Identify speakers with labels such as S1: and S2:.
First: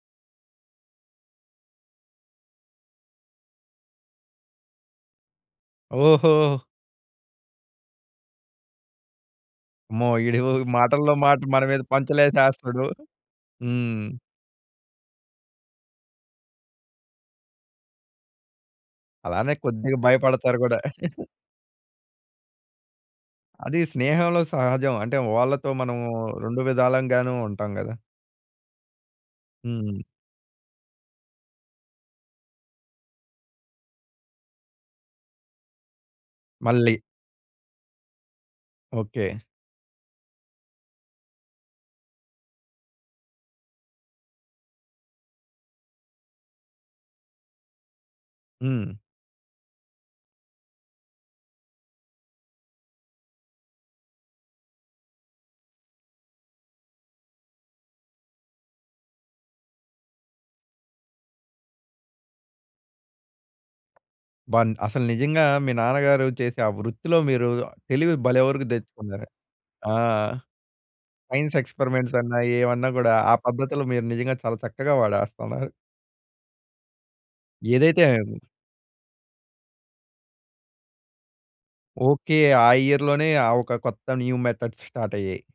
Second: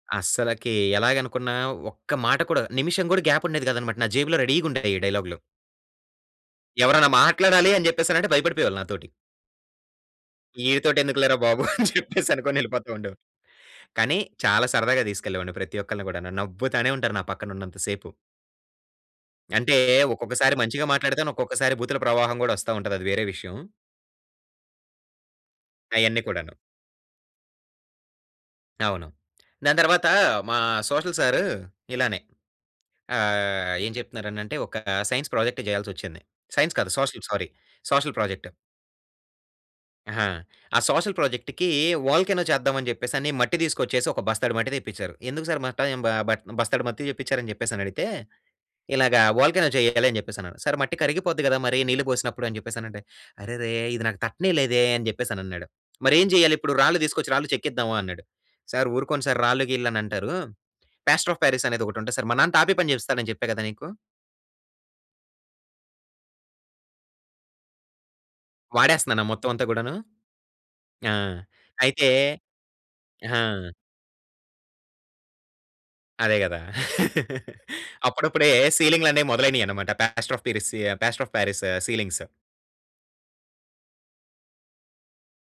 S1: అస్సలకి ఎలాగనుకున్న ఒక్క మాట కూడా నిమిషం గూడా గ్యాప్ ఉండేది గాదనమాట నా జేబులో రెడీగుండేయి ఈ డైలాగ్లు.
S2: ఓహో!
S1: ఎవరన్నా మాట్లాడాలి అని జెప్పేసినంటే భయపడిపోయేవాళ్ళు నాతోటి.
S2: అమ్మో! ఈడు మాటల్లో
S1: ఈడితోటెందుకులేరా
S2: మాట
S1: బాబు!
S2: మన మీద
S1: అని చెప్పేసి
S2: పంచలేసేస్తాడు.
S1: అనుకోనెళ్ళిపోతుండేవాళ్ళు.
S2: హ్మ్.
S1: కానీ చాలా సరదాగా దీసుకెళ్ళేవాడిని ప్రతి ఒక్కళ్ళని గూడాను. నవ్వుతానే ఉంటారు నా పక్కనుంన్నంత సేపు.
S2: అలానే
S1: అంటే
S2: కొద్దిగ
S1: ఒక్కొక్కసారి
S2: భయపడతారు గూడా.
S1: మంచిగా మాట్లాడితాను. ఒక్కొక్కసారి భూతుల ప్రవాహం గూడా ఒస్తా ఉంటది అది వేరే విషయం.
S2: అది స్నేహంలో సహజం. అంటే వాళ్ళతో మనము
S1: అయన్నీ కూడాను.
S2: 2 విధాలంగానూ ఉంటాం గదా!
S1: అవును. దాని
S2: హ్మ్.
S1: తర్వాత మా సోషల్ సారు ఇలానే ఆహ్, ఏం జెప్తున్నారనంటే ఒక సైన్స్ ప్రాజెక్ట్ జేయాల్సొచ్చింది. సైన్స్ కాదు
S2: మళ్ళీ
S1: social sorry social project.
S2: Okay.
S1: ఆహా! ఆ సోషల్ ప్రాజెక్ట్‌కి వోల్కానో చేద్దావని జెప్పేసని మట్టి దీసుకొచ్చేసి ఒక బస్తాడు మట్టి దెప్పించారు. ఎందుకు సారు బట్టా యం బ బట్ బస్తాడు మట్టి చెప్పిచ్చారని జెప్పేసని అడిగితే,
S2: హ్మ్.
S1: "ఇలాగా వోల్కానో జెయ్యాలి" అని జెప్పేసన్నాడు. సారు మట్టి కరిగిపోద్ది గదా! మరి నీళ్లు పోసినప్పుడు అని జెప్పేసనంటే "అరెరే! ఇది నాకు తట్టనే లేదే!" అని జెప్పేసనన్నాడు. మరేం జెయ్యాలిప్పుడు? రాళ్ళు తీసుకొచ్చి రాళ్ళు చెక్కిద్దామా అన్నాడు? సారు ఊరుకోండి సారు రాళ్ళు గీల్లు అనంటారు. పాస్టర్ అఫ్ పారిస్ అనేదొకటుంటది సారు మా నాన్న టాపి పని జేపిస్తాడని చెప్పా కదా! నీకు.
S2: అబ్బా! అసలు నిజంగా మీ నాన్నగారు చేసే ఆ వృత్తిలో మీరు తెలివి భలే వరకు
S1: వాడేస్తున్నానా
S2: దెచ్చుకున్నారండి.
S1: మొత్తం అంతా గూడాను?
S2: ఆ!
S1: ఆ!
S2: సైన్స్
S1: అయితే
S2: ఎక్స్‌పెరిమెంట్స్ అన్నా ఏమన్నా గూడా ఆ
S1: ఆ!
S2: పద్ధతులు మీరు నిజంగా చాలా చక్కగా వాడేస్తున్నారు.
S1: అదే గదా!
S2: ఏదైతేనేమి.
S1: అప్పుడప్పుడే సీలింగులనేయి మొదలైనాయన్నమాట. Plaster of Paris plaster of Paris ceilings.
S2: Okay. ఆ ఇయర్‌లోనే ఆ ఒక కొత్త న్యూ మెథడ్స్ స్టార్ట్ అయ్యాయి.